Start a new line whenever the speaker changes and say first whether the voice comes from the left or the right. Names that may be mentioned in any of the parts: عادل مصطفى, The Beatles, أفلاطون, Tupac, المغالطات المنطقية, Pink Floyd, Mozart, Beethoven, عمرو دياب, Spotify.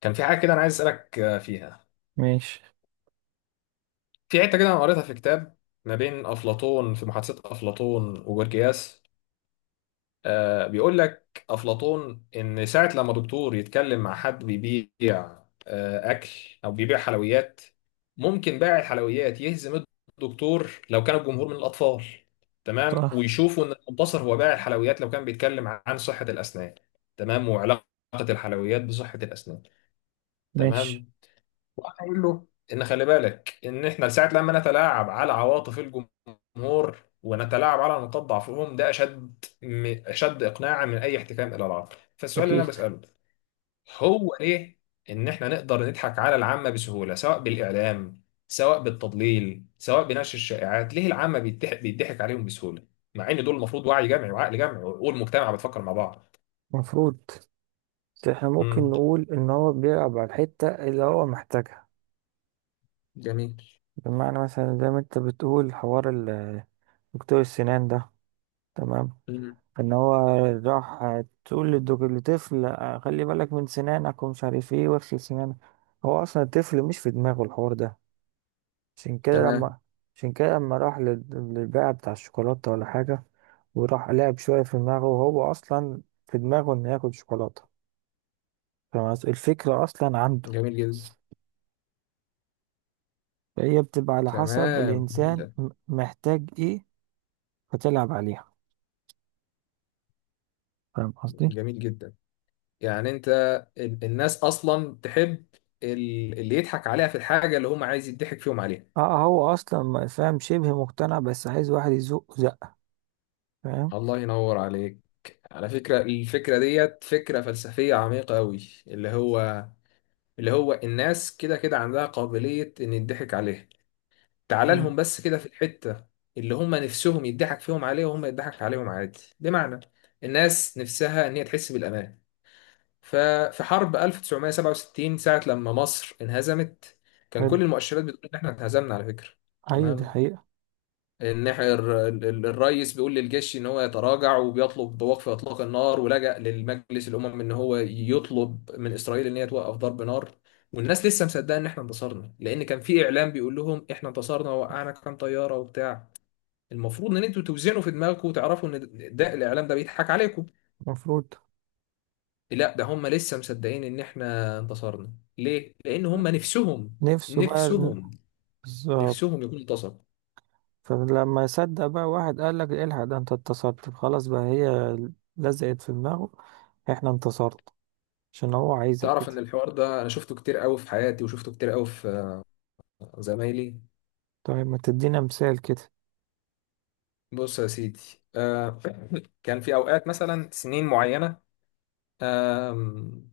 left: كان في حاجة كده أنا عايز أسألك آه، فيها.
right: ماشي.
left: في حتة كده أنا قريتها في كتاب ما بين أفلاطون، في محادثة أفلاطون وجورجياس. بيقول لك أفلاطون إن ساعة لما دكتور يتكلم مع حد بيبيع أكل أو بيبيع حلويات، ممكن بائع الحلويات يهزم الدكتور لو كان الجمهور من الأطفال. تمام،
right: صح.
left: ويشوفوا إن المنتصر هو بائع الحلويات لو كان بيتكلم عن صحة الأسنان. تمام، وعلاقة الحلويات بصحة الأسنان.
right: ماشي.
left: تمام، وهقول له ان خلي بالك ان احنا ساعه لما نتلاعب على عواطف الجمهور ونتلاعب على نقاط ضعفهم، ده اشد اشد اقناعا من اي احتكام الى العقل. فالسؤال اللي انا
right: أكيد.
left: بساله هو ليه ان احنا نقدر نضحك على العامه بسهوله، سواء بالاعلام، سواء بالتضليل، سواء بنشر الشائعات؟ ليه العامه بيضحك عليهم بسهوله؟ مع ان دول المفروض وعي جمعي وعقل جمعي، والمجتمع بتفكر مع بعض.
right: مفروض. بس احنا ممكن
left: امم
right: نقول إن هو بيلعب على الحتة اللي هو محتاجها،
left: جميل.
right: بمعنى مثلا زي ما أنت بتقول حوار دكتور السنان ده، تمام،
left: امم
right: إن هو راح تقول للطفل، خلي بالك من سنانك ومش عارف إيه واغسل سنانك. هو أصلا الطفل مش في دماغه الحوار ده. عشان كده
left: تمام.
right: لما عشان كده لما راح للبائع بتاع الشوكولاتة ولا حاجة، وراح لعب شوية في دماغه وهو أصلا في دماغه إنه ياكل شوكولاتة. فاهم قصدي؟ الفكرة أصلا عنده،
left: جميل جدا.
right: فهي بتبقى على حسب
left: تمام.
right: الإنسان محتاج إيه، فتلعب عليها. فاهم قصدي؟
left: جميل جدا. يعني انت الناس اصلا تحب اللي يضحك عليها في الحاجه اللي هم عايز يضحك فيهم عليها.
right: اه، هو أصلا فاهم، شبه مقتنع بس عايز واحد يزقه زقة. فاهم؟
left: الله ينور عليك. على فكره الفكره ديت فكره فلسفيه عميقه قوي، اللي هو اللي هو الناس كده كده عندها قابليه ان يضحك عليها. تعال
right: مم.
left: لهم بس كده في الحته اللي هم نفسهم يضحك فيهم عليها، وهم يضحك عليهم عادي. بمعنى الناس نفسها ان هي تحس بالامان. ففي حرب 1967، ساعة لما مصر انهزمت، كان
right: حلو.
left: كل المؤشرات بتقول ان احنا انهزمنا، على فكرة.
right: أيوة دي
left: تمام،
right: حقيقة.
left: ان احنا الرئيس بيقول للجيش ان هو يتراجع، وبيطلب وقف اطلاق النار، ولجأ للمجلس الامم ان هو يطلب من اسرائيل ان هي توقف ضرب نار. والناس لسه مصدقه ان احنا انتصرنا، لان كان في اعلام بيقول لهم احنا انتصرنا وقعنا كام طياره وبتاع. المفروض ان انتوا توزنوا في دماغكم وتعرفوا ان ده الاعلام ده بيضحك عليكم.
right: المفروض.
left: لا، ده هم لسه مصدقين ان احنا انتصرنا. ليه؟ لان هم نفسهم،
right: نفسه بقى
left: نفسهم
right: بالظبط.
left: نفسهم يكون انتصر.
right: فلما يصدق بقى، واحد قال لك الحق، ده انت انتصرت، خلاص بقى هي لزقت في دماغه، احنا انتصرت، عشان هو عايزك
left: تعرف ان
right: كده.
left: الحوار ده انا شفته كتير قوي في حياتي، وشفته كتير قوي في زمايلي.
right: طيب، ما تدينا مثال كده.
left: بص يا سيدي. آه كان في اوقات مثلا سنين معينه، آم،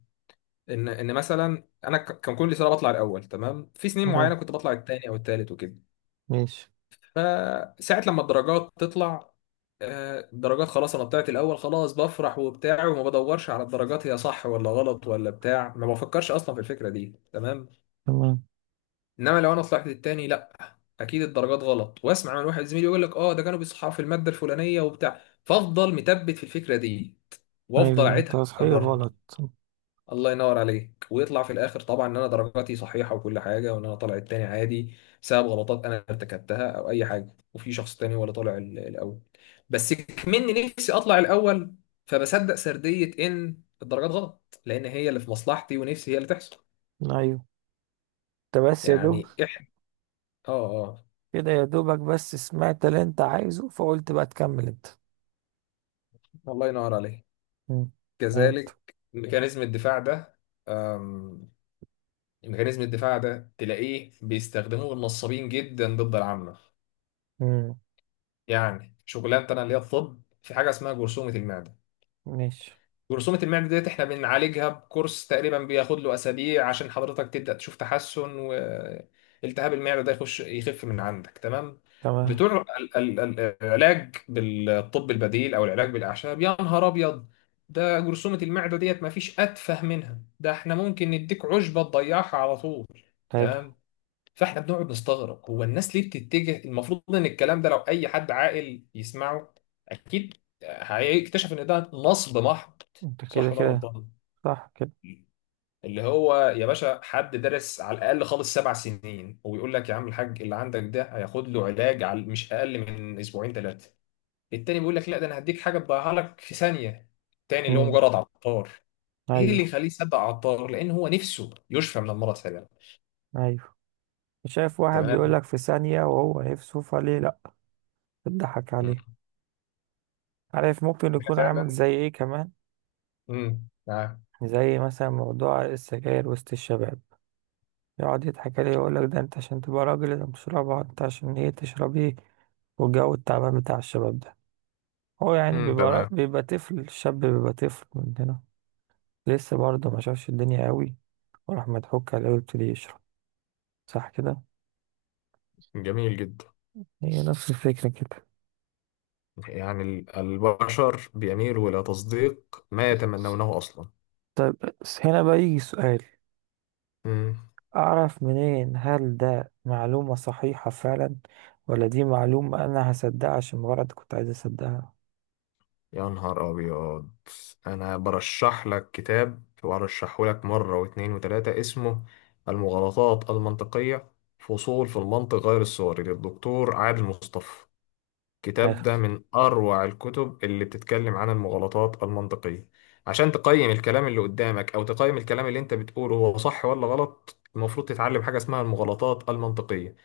left: ان مثلا انا كان كل سنه بطلع الاول. تمام، في سنين معينه
right: تمام.
left: كنت بطلع الثاني او الثالث وكده.
right: ماشي.
left: فساعة لما الدرجات تطلع، الدرجات خلاص، انا طلعت الاول، خلاص بفرح وبتاع، وما بدورش على الدرجات هي صح ولا غلط ولا بتاع، ما بفكرش اصلا في الفكرة دي. تمام.
right: تمام.
left: انما لو انا طلعت التاني، لا اكيد الدرجات غلط، واسمع من واحد زميلي يقول لك اه ده كانوا بيصححوا في المادة الفلانية وبتاع، فافضل متبت في الفكرة دي
right: ايوه،
left: وافضل
right: إن
left: اعيدها
right: تصحيح
left: اكررها.
right: غلط.
left: الله ينور عليك. ويطلع في الاخر طبعا ان انا درجاتي صحيحه وكل حاجه، وان انا طالع التاني عادي بسبب غلطات انا ارتكبتها او اي حاجه، وفي شخص تاني ولا طالع الاول. بس كمني نفسي اطلع الاول، فبصدق سرديه ان الدرجات غلط، لان هي اللي في مصلحتي ونفسي هي اللي تحصل.
right: ايوه. انت بس يا دوب
left: يعني احنا اه اه
right: كده، يا دوبك بس سمعت اللي انت عايزه فقلت بقى تكمل انت.
left: الله ينور عليك.
right: مم. فهمت.
left: كذلك ميكانيزم الدفاع ده. أم... ميكانيزم الدفاع ده تلاقيه بيستخدموه النصابين جدا ضد العامه.
right: مم.
left: يعني شغلانه انا اللي هي الطب، في حاجه اسمها جرثومه المعده.
right: ماشي.
left: جرثومه المعده ديت احنا بنعالجها بكورس تقريبا، بياخد له اسابيع عشان حضرتك تبدا تشوف تحسن، والتهاب المعده ده يخش يخف من عندك. تمام.
right: تمام.
left: بتوع العلاج بالطب البديل او العلاج بالاعشاب، يا نهار ابيض، ده جرثومه المعده ديت ما فيش اتفه منها، ده احنا ممكن نديك عشبه تضيعها على طول.
right: حلو.
left: تمام. فاحنا بنقعد نستغرب هو الناس ليه بتتجه؟ المفروض ان الكلام ده لو اي حد عاقل يسمعه، اكيد هيكتشف ان ده نصب محض.
right: انت كده
left: صح ولا انا
right: كده.
left: غلطان؟
right: صح كده.
left: اللي هو يا باشا، حد درس على الاقل خالص 7 سنين ويقول لك يا عم الحاج اللي عندك ده هياخد له علاج على مش اقل من اسبوعين ثلاثه. التاني بيقول لك لا، ده انا هديك حاجه تضيعها لك في ثانيه، التاني اللي هو
right: مم.
left: مجرد عطار. ايه اللي
right: ايوه.
left: يخليه يصدق عطار؟ لان هو نفسه يشفى من المرض فعلا.
right: ايوه، شايف واحد
left: تمام.
right: بيقولك في ثانية وهو نفسه، فليه لأ؟ بتضحك عليه.
left: مم.
right: عارف ممكن
left: هي
right: يكون عامل
left: فعلا.
right: زي ايه كمان؟
left: امم
right: زي مثلا موضوع السجاير وسط الشباب، يقعد يضحك عليه يقول لك ده انت عشان تبقى راجل لازم تشربها، انت عشان ايه تشرب ايه. والجو التعبان بتاع الشباب ده، هو يعني
left: تمام.
right: بيبقى طفل، الشاب بيبقى طفل مننا، لسه برضه ما شافش الدنيا قوي، وراح مضحوك عليه ويبتدي يشرب. صح كده.
left: جميل جدا.
right: هي نفس الفكرة كده.
left: يعني البشر بيميلوا إلى تصديق ما يتمنونه أصلا.
right: طيب، بس هنا بقى يجي سؤال،
left: امم
right: أعرف منين هل ده معلومة صحيحة فعلا، ولا دي معلومة أنا هصدقها عشان مجرد كنت عايز أصدقها.
left: يا نهار أبيض. أنا برشح لك كتاب، وأرشحه لك مرة واتنين وتلاتة، اسمه المغالطات المنطقية، فصول في المنطق غير الصوري، للدكتور عادل مصطفى.
right: حلو.
left: الكتاب ده من أروع الكتب اللي بتتكلم عن المغالطات المنطقية. عشان تقيم الكلام اللي قدامك، أو تقيم الكلام اللي أنت بتقوله هو صح ولا غلط، المفروض تتعلم حاجة اسمها المغالطات المنطقية.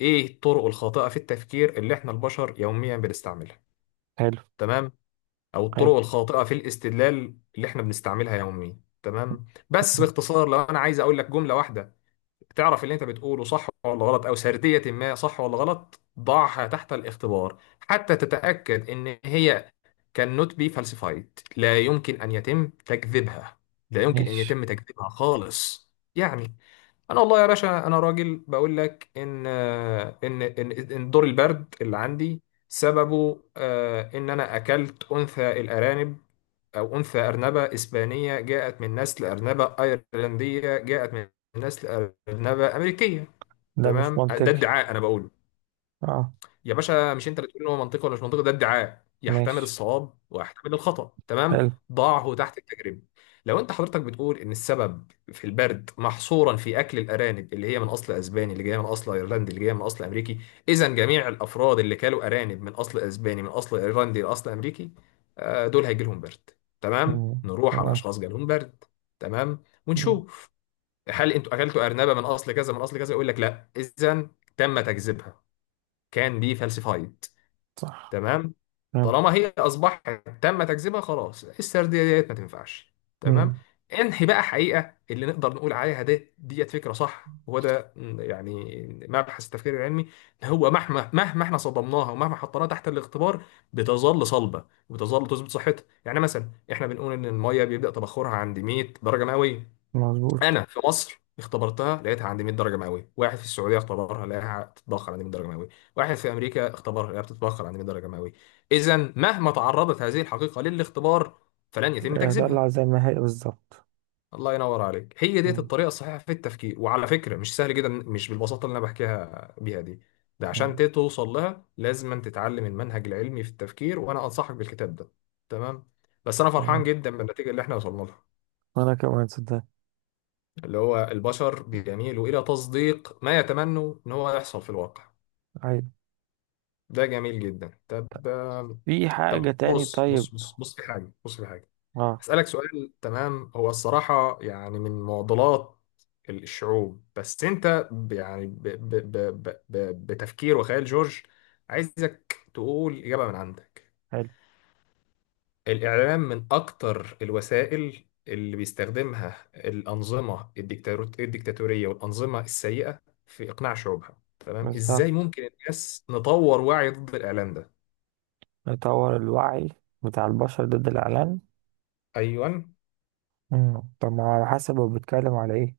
left: إيه الطرق الخاطئة في التفكير اللي إحنا البشر يوميا بنستعملها؟
right: حلو.
left: تمام. أو
right: حلو.
left: الطرق الخاطئة في الاستدلال اللي إحنا بنستعملها يوميا. تمام. بس باختصار لو أنا عايز أقول لك جملة واحدة، تعرف اللي انت بتقوله صح ولا غلط او سردية ما صح ولا غلط، ضعها تحت الاختبار حتى تتأكد ان هي cannot be falsified، لا يمكن ان يتم تكذيبها، لا يمكن ان
right: ماشي.
left: يتم تكذيبها خالص. يعني انا والله يا باشا، انا راجل بقول لك إن دور البرد اللي عندي سببه ان انا اكلت انثى الارانب، أو أنثى أرنبة إسبانية جاءت من نسل أرنبة أيرلندية جاءت من نسل أرنبة أمريكية.
right: ده مش
left: تمام، ده
right: منطقي.
left: ادعاء أنا بقوله.
right: اه.
left: يا باشا مش انت اللي تقول ان هو منطقي ولا مش منطقي، ده ادعاء يحتمل
right: ماشي.
left: الصواب ويحتمل الخطأ. تمام.
right: حلو.
left: ضعه تحت التجربة. لو انت حضرتك بتقول ان السبب في البرد محصورا في اكل الارانب اللي هي من اصل اسباني، اللي جايه من اصل ايرلندي، اللي جايه من اصل امريكي، اذا جميع الافراد اللي كلوا ارانب من اصل اسباني من اصل ايرلندي لاصل امريكي، دول هيجي لهم برد. تمام،
right: مم.
left: نروح على
right: تمام.
left: اشخاص جالهم برد. تمام،
right: مم.
left: ونشوف هل انتوا اكلتوا ارنبه من اصل كذا من اصل كذا، يقول لك لا. اذا تم تكذيبها، كان بي فالسيفايد.
right: صح.
left: تمام.
right: تمام.
left: طالما هي اصبحت تم تكذيبها، خلاص السرديه ديت ما تنفعش. تمام.
right: مم.
left: انهي بقى حقيقه اللي نقدر نقول عليها ده ديت فكره صح؟ وهو ده يعني مبحث التفكير العلمي. إن هو مهما احنا صدمناها ومهما حطيناها تحت الاختبار، بتظل صلبه وبتظل تثبت صحتها. يعني مثلا احنا بنقول ان الميه بيبدا تبخرها عند 100 درجه مئويه.
right: مظبوط.
left: انا في مصر اختبرتها، لقيتها عندي 100 درجه مئويه. واحد في السعوديه اختبرها، لقاها بتتبخر عندي 100 درجه مئويه. واحد في امريكا اختبرها، لقاها بتتبخر عندي 100 درجه مئويه. اذا مهما تعرضت هذه الحقيقه للاختبار، فلن يتم
right: هطلع
left: تكذيبها.
right: زي ما هي بالظبط.
left: الله ينور عليك. هي ديت
right: مم.
left: الطريقه الصحيحه في التفكير، وعلى فكره مش سهل جدا، مش بالبساطه اللي انا بحكيها بيها دي. ده عشان
right: مم.
left: توصل لها لازم أن تتعلم المنهج العلمي في التفكير، وانا انصحك بالكتاب ده. تمام. بس انا فرحان
right: تمام،
left: جدا بالنتيجه اللي احنا وصلنا لها،
right: وانا كمان صدق.
left: اللي هو البشر بيميلوا إلى تصديق ما يتمنوا إن هو يحصل في الواقع.
right: عيب.
left: ده جميل جدا. طب
right: في حاجة
left: طب
right: تاني؟
left: بص،
right: طيب.
left: في حاجة، في حاجة
right: اه.
left: هسألك سؤال. تمام. هو الصراحة يعني من معضلات الشعوب، بس أنت يعني ب ب ب ب ب بتفكير وخيال جورج، عايزك تقول إجابة من عندك.
right: حلو.
left: الإعلام من أكتر الوسائل اللي بيستخدمها الأنظمة الديكتاتورية والأنظمة السيئة في إقناع شعوبها. تمام. إزاي
right: بالظبط،
left: ممكن الناس نطور وعي ضد الإعلام ده؟
right: نطور الوعي بتاع البشر ضد الإعلان.
left: أيوة.
right: مم. طب ما هو على حسب هو بيتكلم على ايه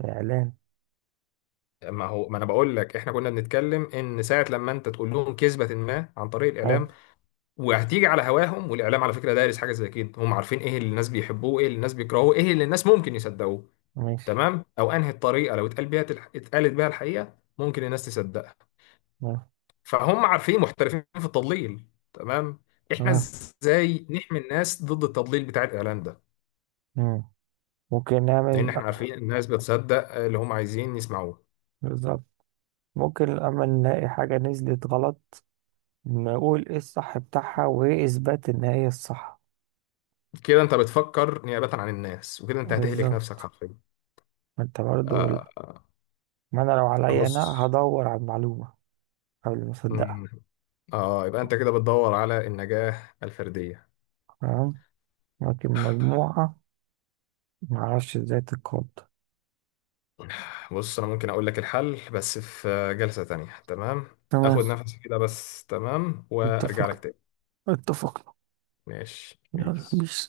right: الإعلان.
left: ما هو ما أنا بقول لك، إحنا كنا بنتكلم إن ساعة لما أنت تقول لهم كذبة ما عن طريق
right: حلو.
left: الإعلام، وهتيجي على هواهم، والإعلام على فكرة دارس حاجة زي كده، هم عارفين إيه اللي الناس بيحبوه، إيه اللي الناس بيكرهوه، إيه اللي الناس ممكن يصدقوه.
right: ماشي.
left: تمام، أو أنهي الطريقة لو اتقال بيها، اتقالت بيها الحقيقة، ممكن الناس تصدقها.
right: اه.
left: فهم عارفين محترفين في التضليل. تمام. احنا
right: آه.
left: ازاي نحمي الناس ضد التضليل بتاع الاعلان ده؟
right: مم. ممكن
left: لان
right: نعمل.
left: احنا عارفين الناس بتصدق اللي هم عايزين يسمعوه.
right: بالظبط. ممكن أما نلاقي حاجة نزلت غلط، نقول ايه الصح بتاعها وايه اثبات ان هي الصح.
left: كده انت بتفكر نيابة عن الناس، وكده انت هتهلك نفسك
right: بالظبط.
left: حرفيا.
right: ما انت برضو.
left: آه
right: ما انا لو عليا
left: بص.
right: انا هدور على المعلومة قبل ما اصدقها.
left: مم. اه، يبقى انت كده بتدور على النجاة الفردية.
right: تمام. لكن مجموعة ما اعرفش ازاي تتقاد.
left: بص، انا ممكن اقول لك الحل بس في جلسة تانية. تمام.
right: تمام.
left: اخد نفسي كده بس، تمام، وارجع لك
right: اتفقنا.
left: تاني.
right: اتفقنا.
left: ماشي
right: يلا
left: بيس.
right: بيس.